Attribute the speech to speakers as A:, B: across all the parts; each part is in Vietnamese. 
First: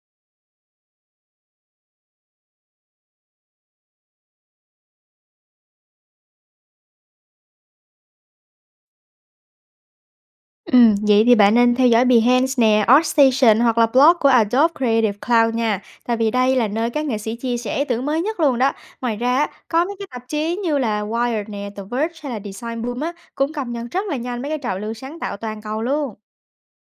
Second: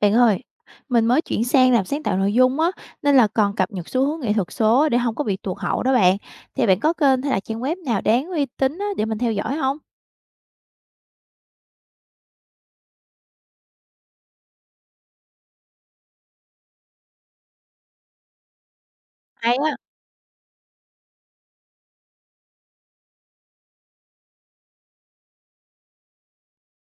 A: Bạn ơi, mình mới chuyển sang làm sáng tạo nội dung á, nên là còn cập nhật xu hướng nghệ thuật số để không có bị tụt hậu đó bạn. Thì bạn có kênh hay là trang web nào đáng uy tín á, để mình theo dõi không?
B: Vậy thì bạn nên theo dõi Behance nè, ArtStation hoặc là blog của Adobe Creative Cloud nha. Tại vì đây là nơi các nghệ sĩ chia sẻ ý tưởng mới nhất luôn đó. Ngoài ra, á,
A: Hay á,
B: có mấy cái tạp chí như là Wired nè, The Verge hay là Design Boom á, cũng cập nhật rất là nhanh mấy cái trào lưu sáng tạo toàn cầu luôn.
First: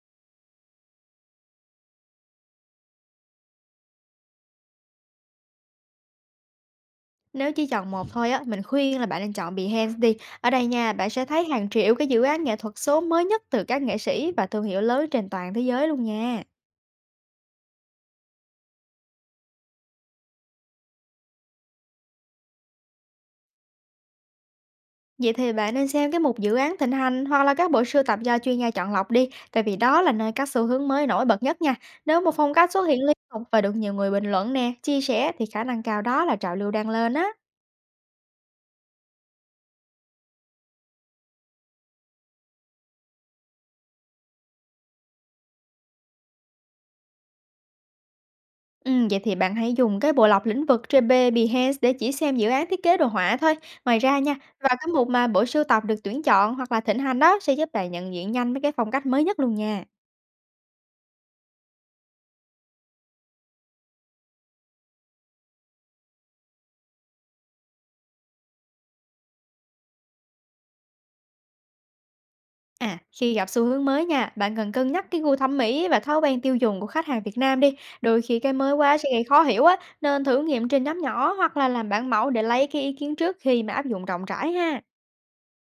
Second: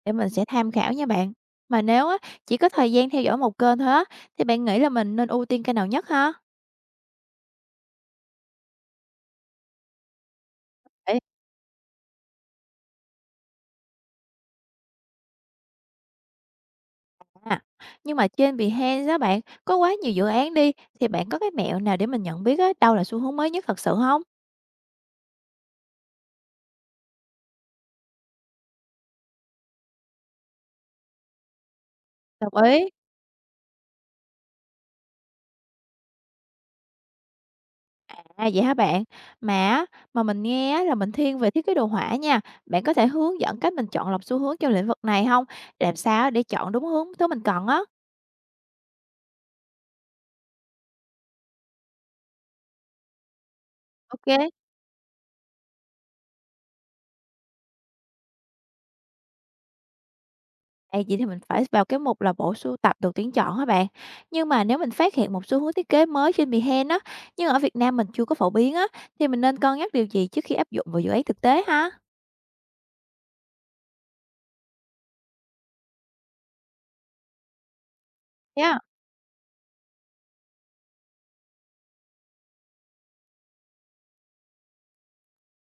A: để mình sẽ tham khảo nha bạn. Mà nếu á, chỉ có thời gian theo dõi một kênh thôi á, thì bạn nghĩ là mình nên ưu tiên kênh nào nhất ha?
B: Nếu chỉ chọn một thôi á, mình khuyên là bạn nên chọn Behance đi. Ở đây nha, bạn
A: Đấy.
B: sẽ thấy hàng triệu cái dự án nghệ thuật số mới nhất từ các nghệ sĩ và thương hiệu lớn trên toàn thế giới luôn nha.
A: À, nhưng mà trên Behance đó bạn, có quá nhiều dự án đi, thì bạn có cái mẹo nào để mình nhận biết á, đâu là xu hướng mới nhất thật sự không?
B: Vậy thì bạn nên xem cái mục dự án thịnh hành hoặc là các bộ sưu tập do chuyên gia chọn lọc đi, tại vì đó là nơi các xu hướng mới nổi bật nhất nha. Nếu một
A: Đồng
B: phong cách xuất
A: ý.
B: hiện liên tục và được nhiều người bình luận nè, chia sẻ thì khả năng cao đó là trào lưu đang lên á.
A: À, vậy hả bạn? Mà á, mà mình nghe á là mình thiên về thiết kế đồ họa nha. Bạn có thể hướng dẫn cách mình chọn lọc xu hướng trong lĩnh vực này không? Làm sao để chọn đúng hướng thứ mình cần á?
B: Ừ, vậy thì bạn hãy dùng cái bộ lọc lĩnh vực JB Behance để chỉ xem dự án thiết kế đồ họa thôi. Ngoài ra nha,
A: Ok.
B: và cái mục mà bộ sưu tập được tuyển chọn hoặc là thịnh hành đó sẽ giúp bạn nhận diện nhanh mấy cái phong cách mới nhất luôn nha.
A: À, vậy thì mình phải vào cái mục là bộ sưu tập được tuyển chọn hả bạn? Nhưng mà nếu mình phát hiện một xu hướng thiết kế mới trên Behance á, nhưng ở Việt Nam mình chưa có phổ biến á, thì mình nên cân nhắc điều gì trước khi áp dụng vào dự án thực tế ha?
B: À, khi gặp xu hướng mới nha, bạn cần cân nhắc cái gu thẩm mỹ và thói quen tiêu dùng của khách hàng Việt Nam đi. Đôi khi cái mới
A: Yeah.
B: quá sẽ gây khó hiểu á, nên thử nghiệm trên nhóm nhỏ hoặc là làm bản mẫu để lấy cái ý kiến trước khi mà áp dụng rộng rãi ha.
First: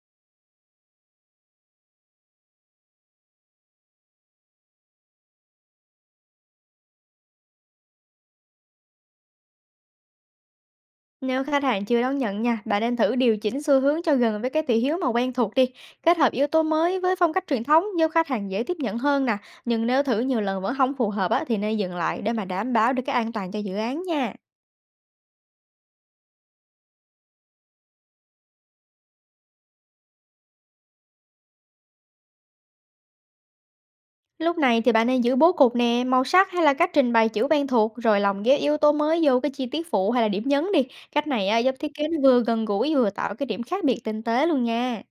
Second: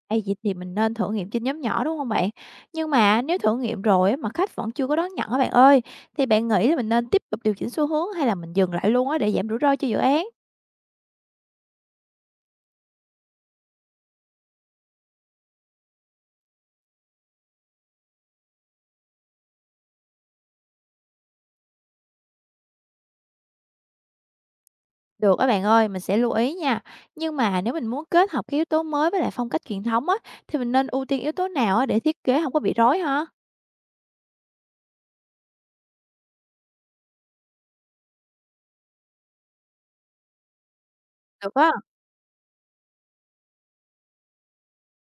A: Ê, vậy thì mình nên thử nghiệm trên nhóm nhỏ, đúng không bạn? Nhưng mà nếu thử nghiệm rồi á, mà khách vẫn chưa có đón nhận á bạn ơi, thì bạn nghĩ là mình nên tiếp tục điều chỉnh xu hướng hay là mình dừng lại luôn á để giảm rủi ro cho dự án?
B: Nếu khách hàng chưa đón nhận nha, bạn nên thử điều chỉnh xu hướng cho gần với cái thị hiếu mà quen thuộc đi. Kết hợp yếu tố mới với phong cách truyền thống giúp khách hàng dễ tiếp nhận hơn nè. Nhưng nếu thử nhiều lần vẫn không phù hợp á, thì nên dừng lại để mà đảm bảo được cái an toàn cho dự án nha.
A: Được á bạn ơi, mình sẽ lưu ý nha. Nhưng mà nếu mình muốn kết hợp cái yếu tố mới với lại phong cách truyền thống á, thì mình nên ưu tiên yếu tố nào á để thiết kế không có bị rối hả?
B: Lúc này thì bạn nên giữ bố cục nè, màu sắc hay là cách trình bày chữ quen thuộc rồi lồng ghép yếu tố mới vô cái chi tiết phụ hay là điểm nhấn đi. Cách này
A: Được
B: á,
A: á,
B: giúp thiết kế nó vừa gần gũi vừa tạo cái điểm khác biệt tinh tế luôn nha.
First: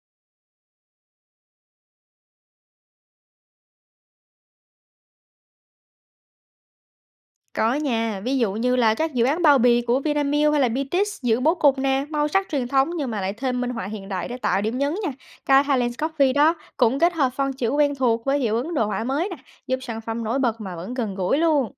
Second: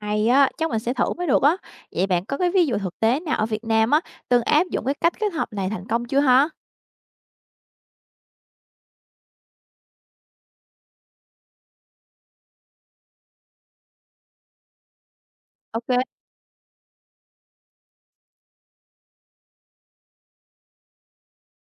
A: hay á, chắc mình sẽ thử mới được á. Vậy bạn có cái ví dụ thực tế nào ở Việt Nam á, từng áp dụng cái cách kết hợp này thành công chưa hả?
B: Có nha, ví dụ như là các dự án bao bì của Vinamilk hay là Bitis giữ bố cục nè, màu sắc truyền thống nhưng mà lại thêm minh họa hiện đại để tạo điểm nhấn nha. Cái Highlands
A: OK.
B: Coffee đó cũng kết hợp phông chữ quen thuộc với hiệu ứng đồ họa mới nè, giúp sản phẩm nổi bật mà vẫn gần gũi luôn.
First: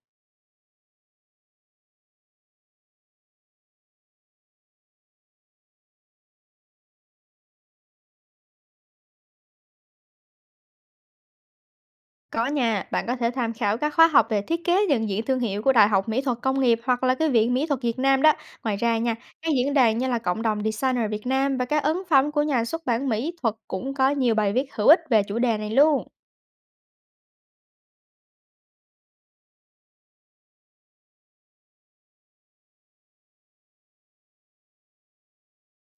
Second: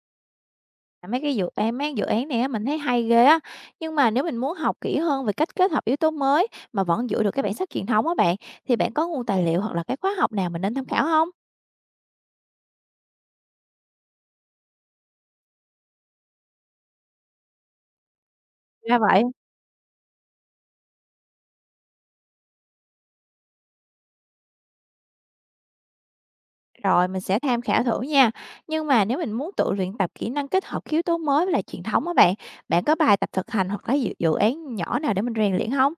A: À, Mấy cái dự án này á mình thấy hay ghê á, nhưng mà nếu mình muốn học kỹ hơn về cách kết hợp yếu tố mới mà vẫn giữ được cái bản sắc truyền thống á bạn, thì bạn có nguồn tài liệu hoặc là cái khóa học nào mình nên tham khảo không?
B: Có nha, bạn có thể tham khảo các khóa học về thiết kế nhận diện thương hiệu của Đại học Mỹ thuật Công nghiệp hoặc là cái Viện Mỹ thuật Việt Nam đó. Ngoài ra
A: Ra
B: nha,
A: vậy.
B: các diễn đàn như là Cộng đồng Designer Việt Nam và các ấn phẩm của nhà xuất bản mỹ thuật cũng có nhiều bài viết hữu ích về chủ đề này luôn.
A: Rồi mình sẽ tham khảo thử nha. Nhưng mà nếu mình muốn tự luyện tập kỹ năng kết hợp cái yếu tố mới với lại truyền thống á bạn, bạn có bài tập thực hành hoặc là dự dự án nhỏ nào để mình rèn luyện không?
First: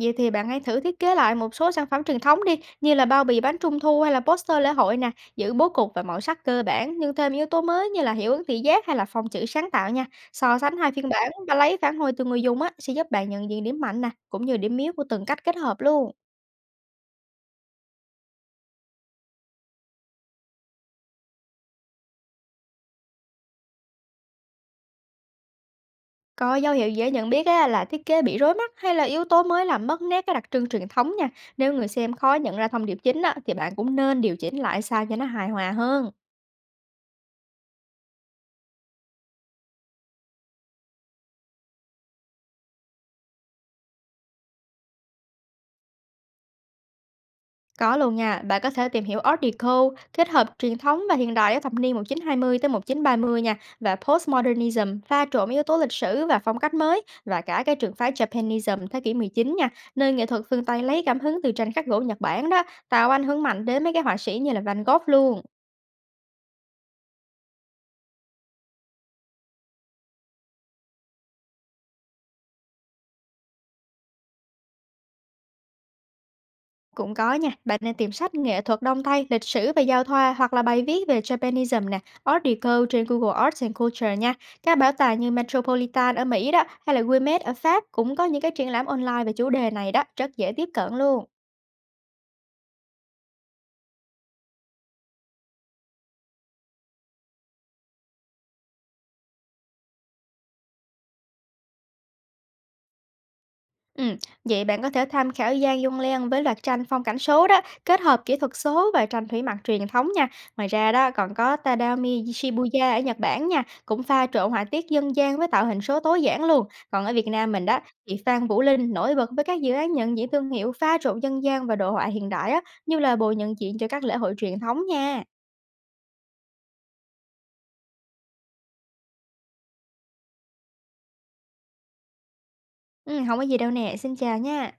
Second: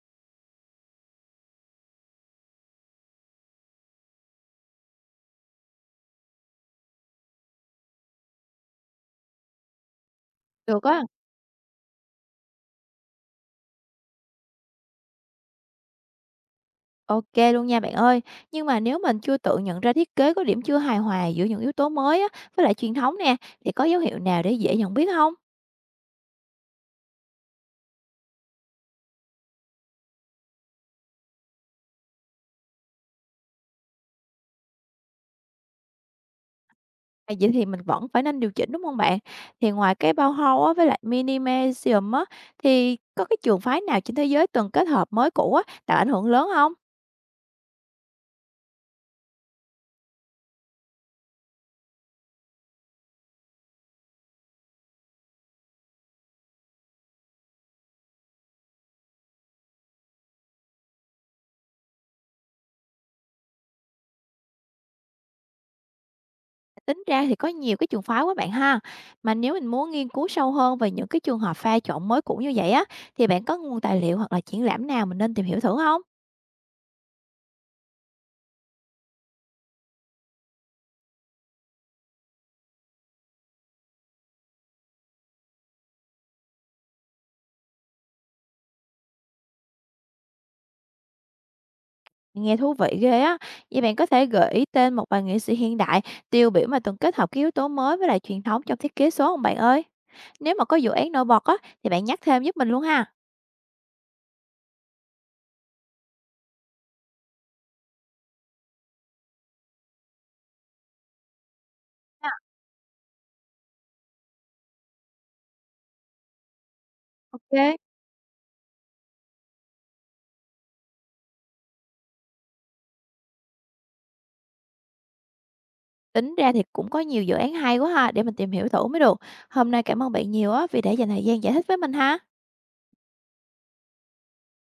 B: Vậy thì bạn hãy thử thiết kế lại một số sản phẩm truyền thống đi, như là bao bì bánh trung thu hay là poster lễ hội nè, giữ bố cục và màu sắc cơ bản, nhưng thêm yếu tố mới như là hiệu ứng thị giác hay là phông chữ sáng tạo nha. So sánh
A: Được
B: hai
A: á.
B: phiên bản và lấy phản hồi từ người dùng á, sẽ giúp bạn nhận diện điểm mạnh nè, cũng như điểm yếu của từng cách kết hợp luôn.
A: Ok luôn nha bạn ơi. Nhưng mà nếu mình chưa tự nhận ra thiết kế có điểm chưa hài hòa giữa những yếu tố mới á với lại truyền thống nè, thì có dấu hiệu nào để dễ nhận biết không?
B: Có dấu hiệu dễ nhận biết á, là thiết kế bị rối mắt hay là yếu tố mới làm mất nét cái đặc trưng truyền thống nha. Nếu người xem khó nhận ra thông điệp chính á, thì bạn cũng nên điều chỉnh lại sao cho nó hài hòa hơn.
A: À, vậy thì mình vẫn phải nên điều chỉnh, đúng không bạn? Thì ngoài cái Bauhaus á với lại Minimalism á, thì có cái trường phái nào trên thế giới từng kết hợp mới cũ á, tạo ảnh hưởng lớn không?
B: Có luôn nha, bạn có thể tìm hiểu Art Deco, kết hợp truyền thống và hiện đại ở thập niên 1920 tới 1930 nha, và Postmodernism pha trộn yếu tố lịch sử và phong cách mới và cả cái trường phái Japanism thế kỷ 19 nha, nơi nghệ thuật phương Tây lấy cảm hứng từ tranh khắc gỗ Nhật Bản đó, tạo ảnh hưởng mạnh đến mấy cái họa sĩ như là Van Gogh luôn.
A: Tính ra thì có nhiều cái trường phái quá bạn ha. Mà nếu mình muốn nghiên cứu sâu hơn về những cái trường hợp pha trộn mới cũ như vậy á, thì bạn có nguồn tài liệu hoặc là triển lãm nào mình nên tìm hiểu thử không?
B: Cũng có nha, bạn nên tìm sách nghệ thuật đông Tây, lịch sử và giao thoa hoặc là bài viết về Japanism nè, Art Deco trên Google Arts and Culture nha. Các bảo tàng như Metropolitan ở Mỹ đó hay là Guimet ở Pháp cũng có những cái triển lãm online về chủ đề này đó, rất dễ tiếp cận luôn.
A: Nghe thú vị ghê á. Vậy bạn có thể gợi ý tên một vài nghệ sĩ hiện đại tiêu biểu mà từng kết hợp cái yếu tố mới với lại truyền thống trong thiết kế số không bạn ơi? Nếu mà có dự án nổi bật á thì bạn nhắc thêm giúp mình luôn ha.
B: Ừm, Vậy bạn có thể tham khảo Giang Dung Lan với loạt tranh phong cảnh số đó, kết hợp kỹ thuật số và tranh thủy mặc truyền thống nha. Ngoài ra đó còn có Tadami Shibuya ở Nhật Bản nha, cũng pha trộn họa tiết dân gian với tạo hình số tối giản luôn. Còn ở Việt Nam mình
A: Ok.
B: đó, chị Phan Vũ Linh nổi bật với các dự án nhận diện thương hiệu pha trộn dân gian và đồ họa hiện đại á, như là bồi nhận diện cho các lễ hội truyền thống nha.
A: Tính ra thì cũng có nhiều dự án hay quá ha để mình tìm hiểu thử mới được. Hôm nay cảm ơn bạn nhiều á vì đã dành thời gian giải thích với mình ha.
B: Ừ, không có gì đâu nè, xin chào nha.